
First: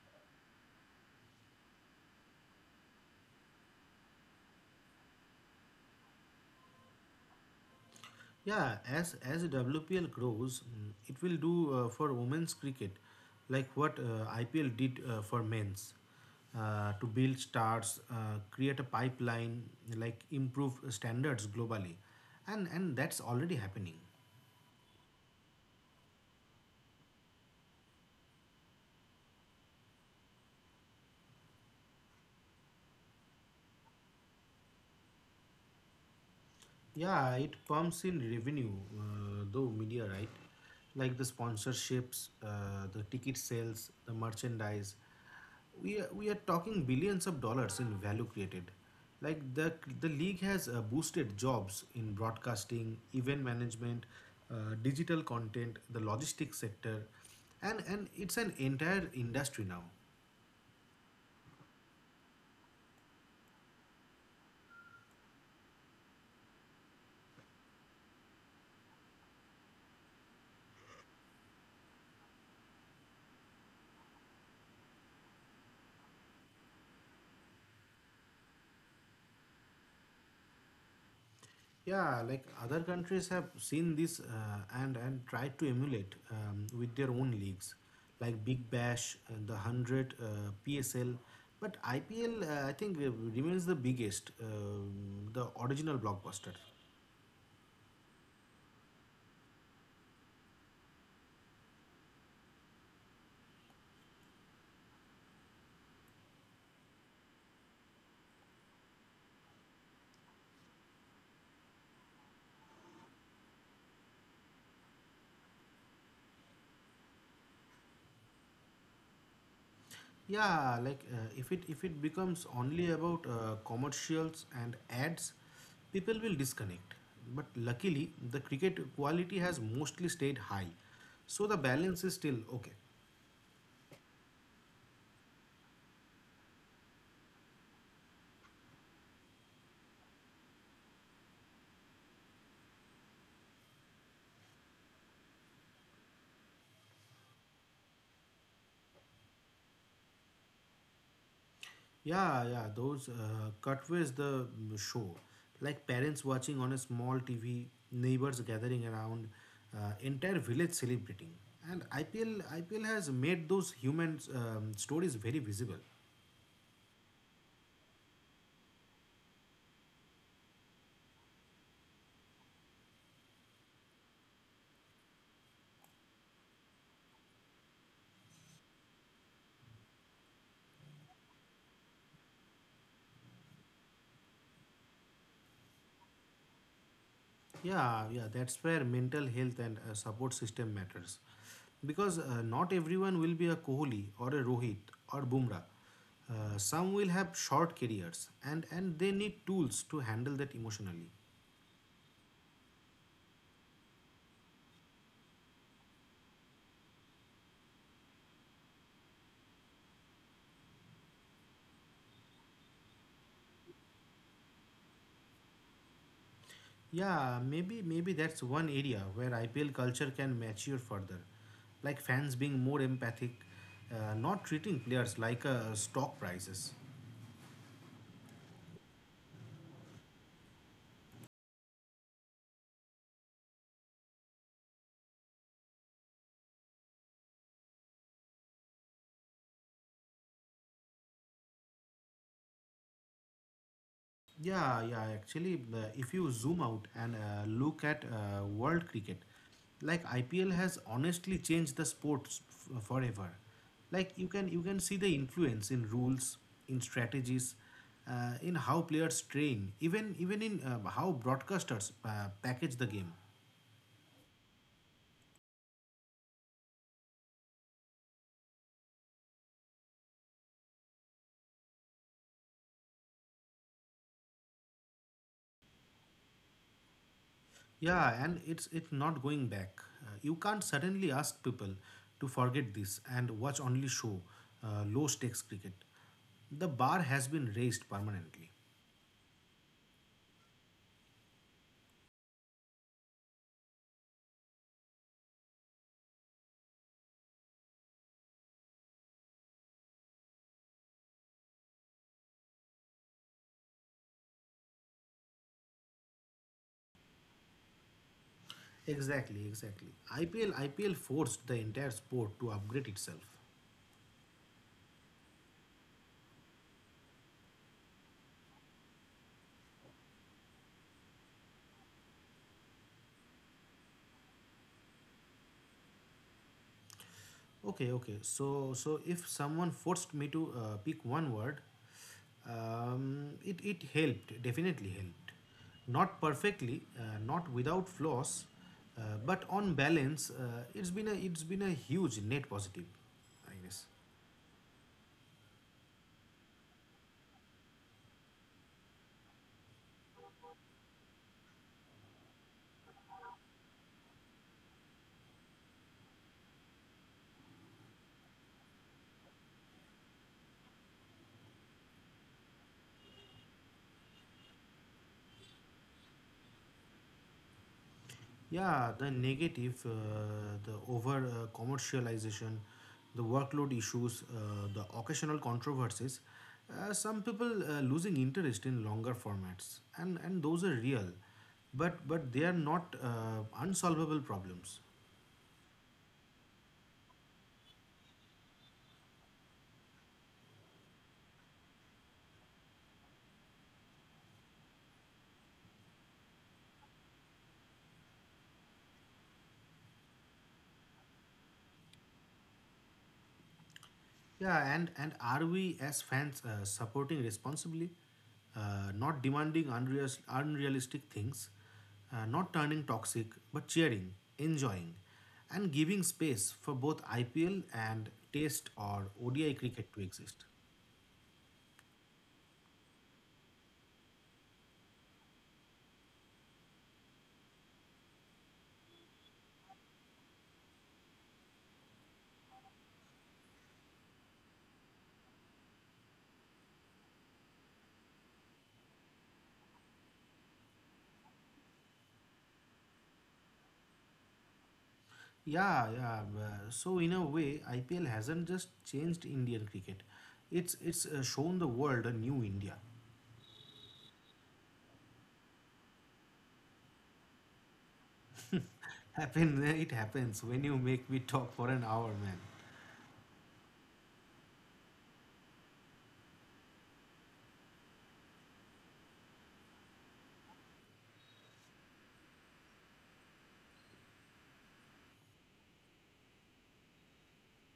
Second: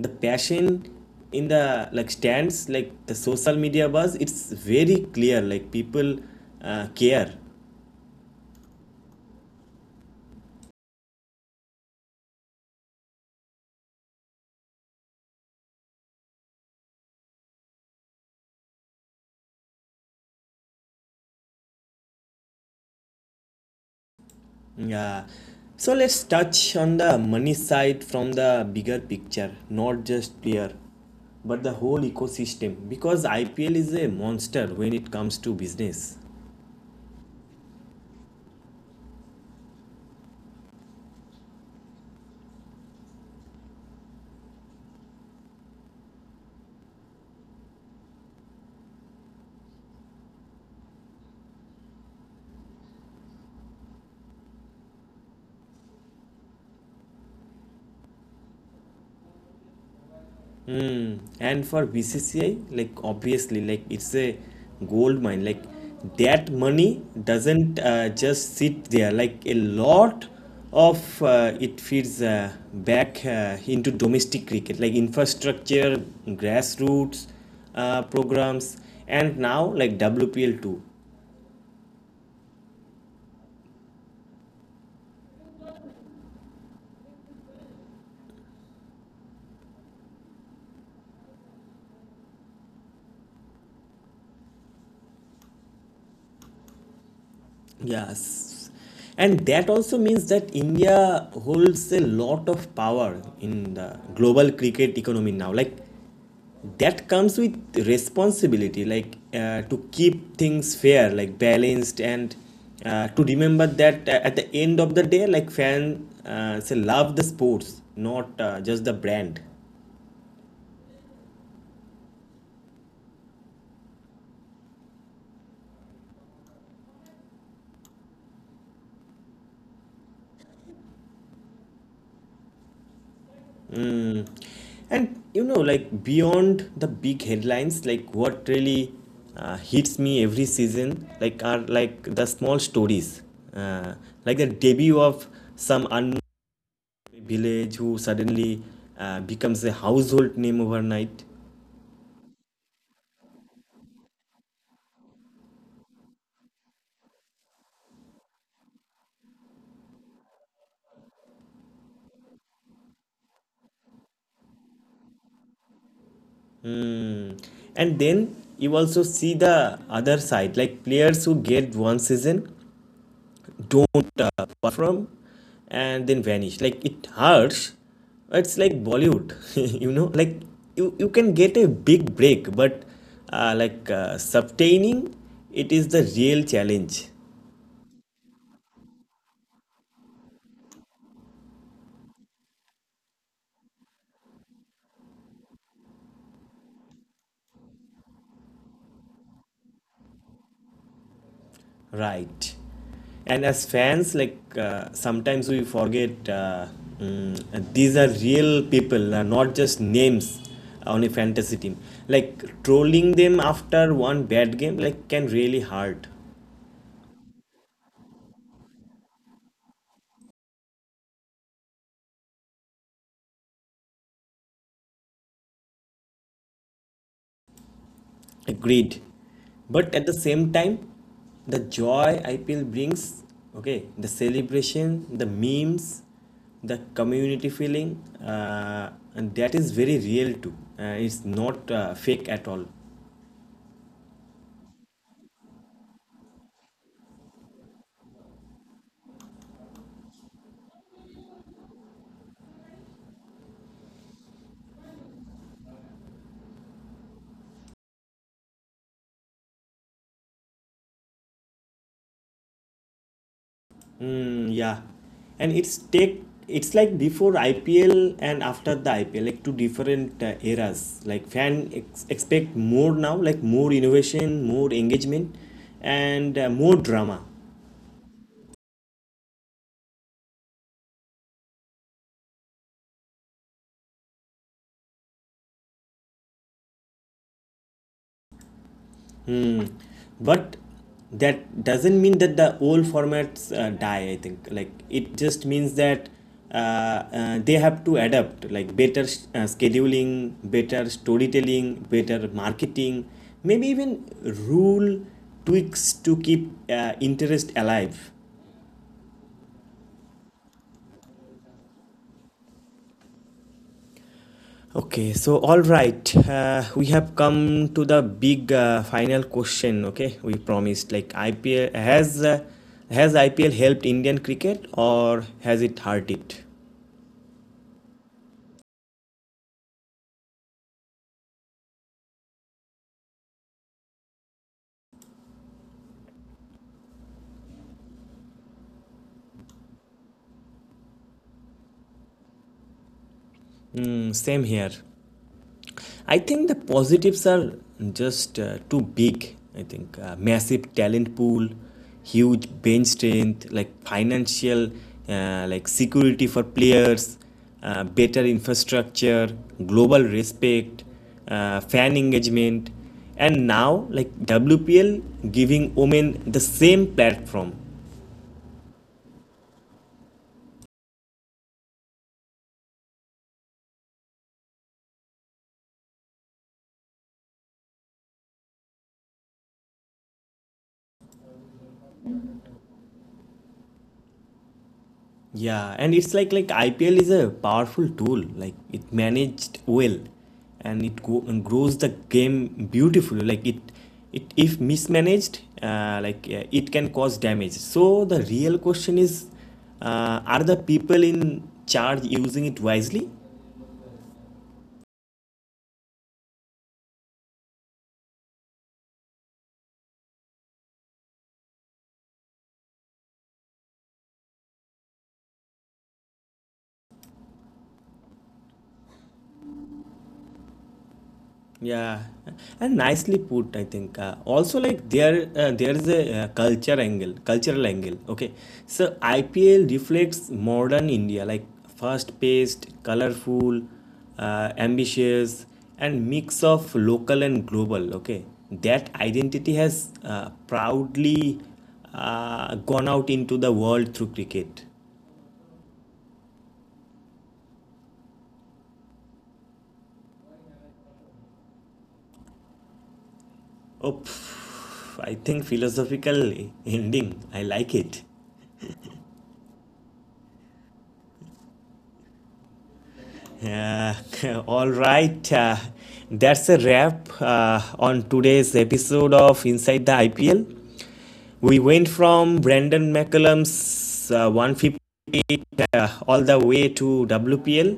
[SPEAKER 1] The passion in the like stands, like the social media buzz, it's very clear. Like people care.
[SPEAKER 2] Yeah, as WPL grows, it will do for women's cricket like what IPL did for men's. To build stars, create a pipeline, like improve standards globally, and that's already happening.
[SPEAKER 1] Yeah. So let's touch on the money side, from the bigger picture, not just player, but the whole ecosystem. Because IPL is a monster when it comes to business.
[SPEAKER 2] Yeah, it pumps in revenue, though media, right? Like the sponsorships, the ticket sales, the merchandise. We are talking billions of dollars in value created. Like the league has boosted jobs in broadcasting, event management, digital content, the logistics sector, and it's an entire industry now.
[SPEAKER 1] Mm. And for BCCI, like obviously, like it's a gold mine. Like that money doesn't just sit there. Like a lot of it feeds back into domestic cricket, like infrastructure, grassroots programs, and now like WPL too.
[SPEAKER 2] Yeah, like other countries have seen this and tried to emulate with their own leagues, like Big Bash, and the Hundred, PSL. But IPL, I think, remains the biggest, the original blockbuster.
[SPEAKER 1] Yes. And that also means that India holds a lot of power in the global cricket economy now. Like that comes with responsibility, like to keep things fair, like balanced, and to remember that at the end of the day, like fans, say, love the sports, not just the brand.
[SPEAKER 2] Yeah, like if it becomes only about commercials and ads, people will disconnect. But luckily, the cricket quality has mostly stayed high, so the balance is still okay.
[SPEAKER 1] Mm. And you know, like beyond the big headlines, like what really hits me every season, like are like the small stories, uh, like the debut of some unknown village who suddenly becomes a household name overnight.
[SPEAKER 2] Yeah, yeah, those cutaways the show, like parents watching on a small TV, neighbors gathering around, entire village celebrating. And IPL has made those human stories very visible.
[SPEAKER 1] Hmm. And then you also see the other side, like players who get one season, don't perform, and then vanish. Like it hurts. It's like Bollywood, *laughs* you know, like you can get a big break, but sustaining it is the real challenge.
[SPEAKER 2] Yeah, yeah, that's where mental health and support system matters, because not everyone will be a Kohli or a Rohit or Bumrah. Some will have short careers, and they need tools to handle that emotionally.
[SPEAKER 1] Right. And as fans, like sometimes we forget these are real people, not just names on a fantasy team. Like trolling them after one bad game, like can really hurt.
[SPEAKER 2] Yeah, maybe that's one area where IPL culture can mature further, like fans being more empathic, not treating players like stock prices.
[SPEAKER 1] Agreed. But at the same time, the joy IPL brings, okay, the celebration, the memes, the community feeling, and that is very real too. It's not fake at all.
[SPEAKER 2] Yeah, yeah. Actually, if you zoom out and look at world cricket, like IPL has honestly changed the sports forever. Like you can see the influence in rules, in strategies, in how players train, even in how broadcasters package the game.
[SPEAKER 1] Mm, yeah, and it's take it's like before IPL and after the IPL, like two different eras. Like fan expect more now, like more innovation, more engagement, and more drama.
[SPEAKER 2] Yeah, and it's not going back. You can't suddenly ask people to forget this and watch only show low stakes cricket. The bar has been raised permanently.
[SPEAKER 1] Hmm. But that doesn't mean that the old formats die, I think. Like, it just means that they have to adapt, like, better scheduling, better storytelling, better marketing, maybe even rule tweaks to keep interest alive.
[SPEAKER 2] Exactly, exactly. IPL forced the entire sport to upgrade itself.
[SPEAKER 1] Okay, so all right, we have come to the big final question. Okay, we promised like IPL has uh, has IPL helped Indian cricket, or has it hurt it?
[SPEAKER 2] Okay, okay. So if someone forced me to pick one word, it helped. Definitely helped. Not perfectly, not without flaws, but on balance, it's been a huge net positive, I guess.
[SPEAKER 1] Mm, same here. I think the positives are just too big. I think massive talent pool, huge bench strength, like financial, like security for players, better infrastructure, global respect, fan engagement, and now like WPL giving women the same platform.
[SPEAKER 2] Yeah, the negative, the over commercialization, the workload issues, the occasional controversies, some people losing interest in longer formats, and those are real, but they are not unsolvable problems.
[SPEAKER 1] Yeah, and it's like IPL is a powerful tool. Like it managed well, and it go and grows the game beautifully. Like it if mismanaged, it can cause damage. So the real question is, are the people in charge using it wisely?
[SPEAKER 2] Yeah, and are we as fans supporting responsibly, not demanding unrealistic things, not turning toxic, but cheering, enjoying, and giving space for both IPL and Test or ODI cricket to exist?
[SPEAKER 1] Yeah, and nicely put, I think. Also, like there is a cultural angle. Okay, so IPL reflects modern India, like fast-paced, colorful, ambitious, and mix of local and global. Okay, that identity has proudly gone out into the world through cricket.
[SPEAKER 2] Yeah, yeah. So in a way, IPL hasn't just changed Indian cricket; it's shown the world a new India.
[SPEAKER 1] Oh, pff, I think philosophical ending. I like it.
[SPEAKER 2] Happen, *laughs* it happens when you make me talk for an hour, man.
[SPEAKER 1] Uh, *laughs* all right, that's a wrap on today's episode of Inside the IPL. We went from Brandon McCullum's 158 all the way to WPL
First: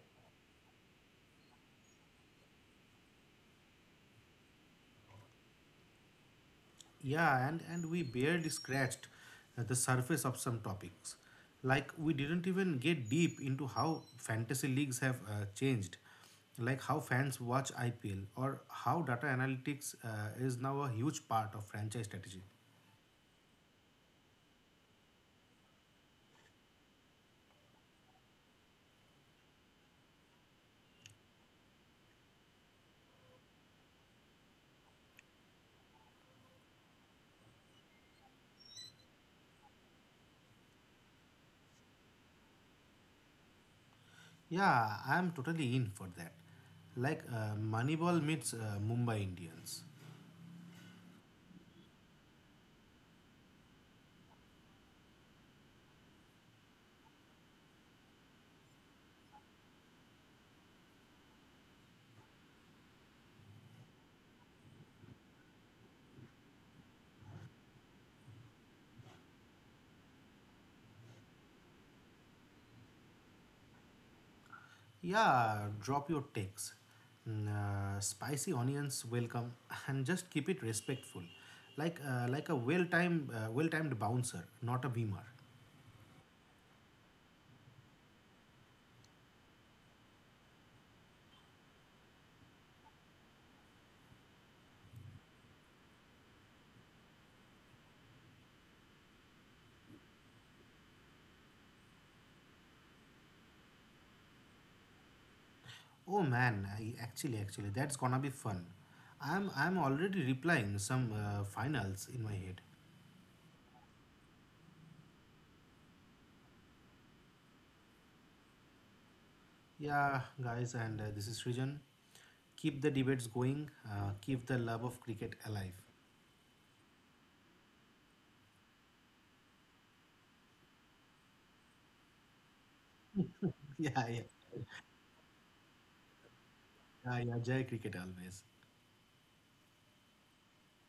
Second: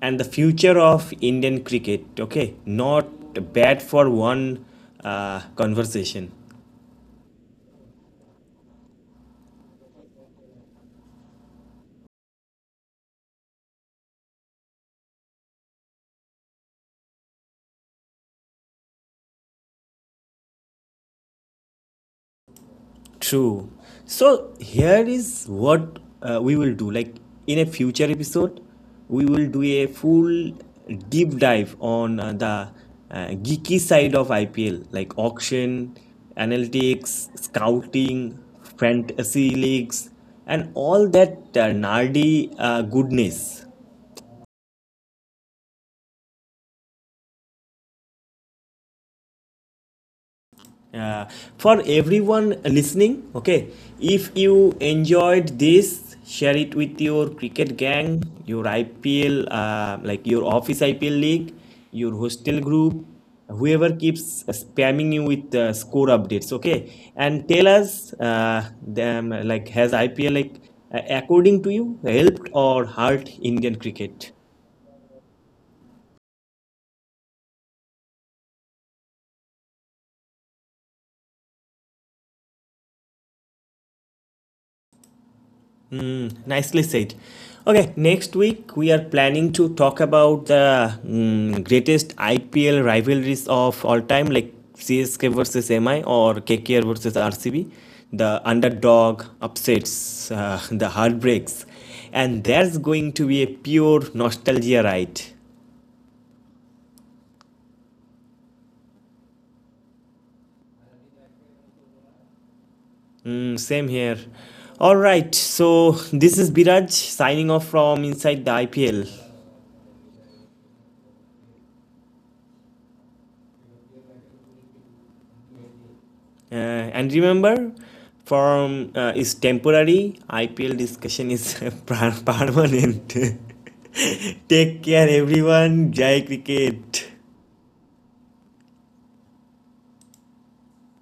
[SPEAKER 1] and the future of Indian cricket. Okay, not bad for one conversation.
[SPEAKER 2] Yeah, and we barely scratched the surface of some topics. Like, we didn't even get deep into how fantasy leagues have changed, like how fans watch IPL, or how data analytics is now a huge part of franchise strategy.
[SPEAKER 1] True. So here is what we will do. Like in a future episode, we will do a full deep dive on the geeky side of IPL, like auction, analytics, scouting, fantasy leagues, and all that nerdy goodness.
[SPEAKER 2] Yeah, I am totally in for that. Like, Moneyball meets Mumbai Indians.
[SPEAKER 1] uh, for everyone listening, okay, if you enjoyed this, share it with your cricket gang, your IPL, like your office IPL league, your hostel group, whoever keeps spamming you with score updates. Okay, and tell us them like, has IPL, like according to you, helped or hurt indian cricket?
[SPEAKER 2] Yeah, drop your takes. Spicy onions welcome, *laughs* and just keep it respectful, like a well-timed bouncer, not a beamer.
[SPEAKER 1] Nicely said. Okay, next week we are planning to talk about the, mm, greatest IPL rivalries of all time, like CSK versus MI or KKR versus RCB, the underdog upsets, the heartbreaks, and that's going to be a pure nostalgia ride.
[SPEAKER 2] Oh man, I, actually, that's gonna be fun. I'm already replying some finals in my head.
[SPEAKER 1] Mm, same here. All right, so this is Biraj signing off from inside the IPL.
[SPEAKER 2] Yeah, guys, and this is Srijan. Keep the debates going. Keep the love of cricket alive. *laughs*
[SPEAKER 1] And remember, form is temporary, IPL discussion is *laughs* permanent. *laughs*
[SPEAKER 2] Yeah, yeah,
[SPEAKER 1] Take care, everyone. Jai Cricket.
[SPEAKER 2] yeah, yeah. Jai cricket always.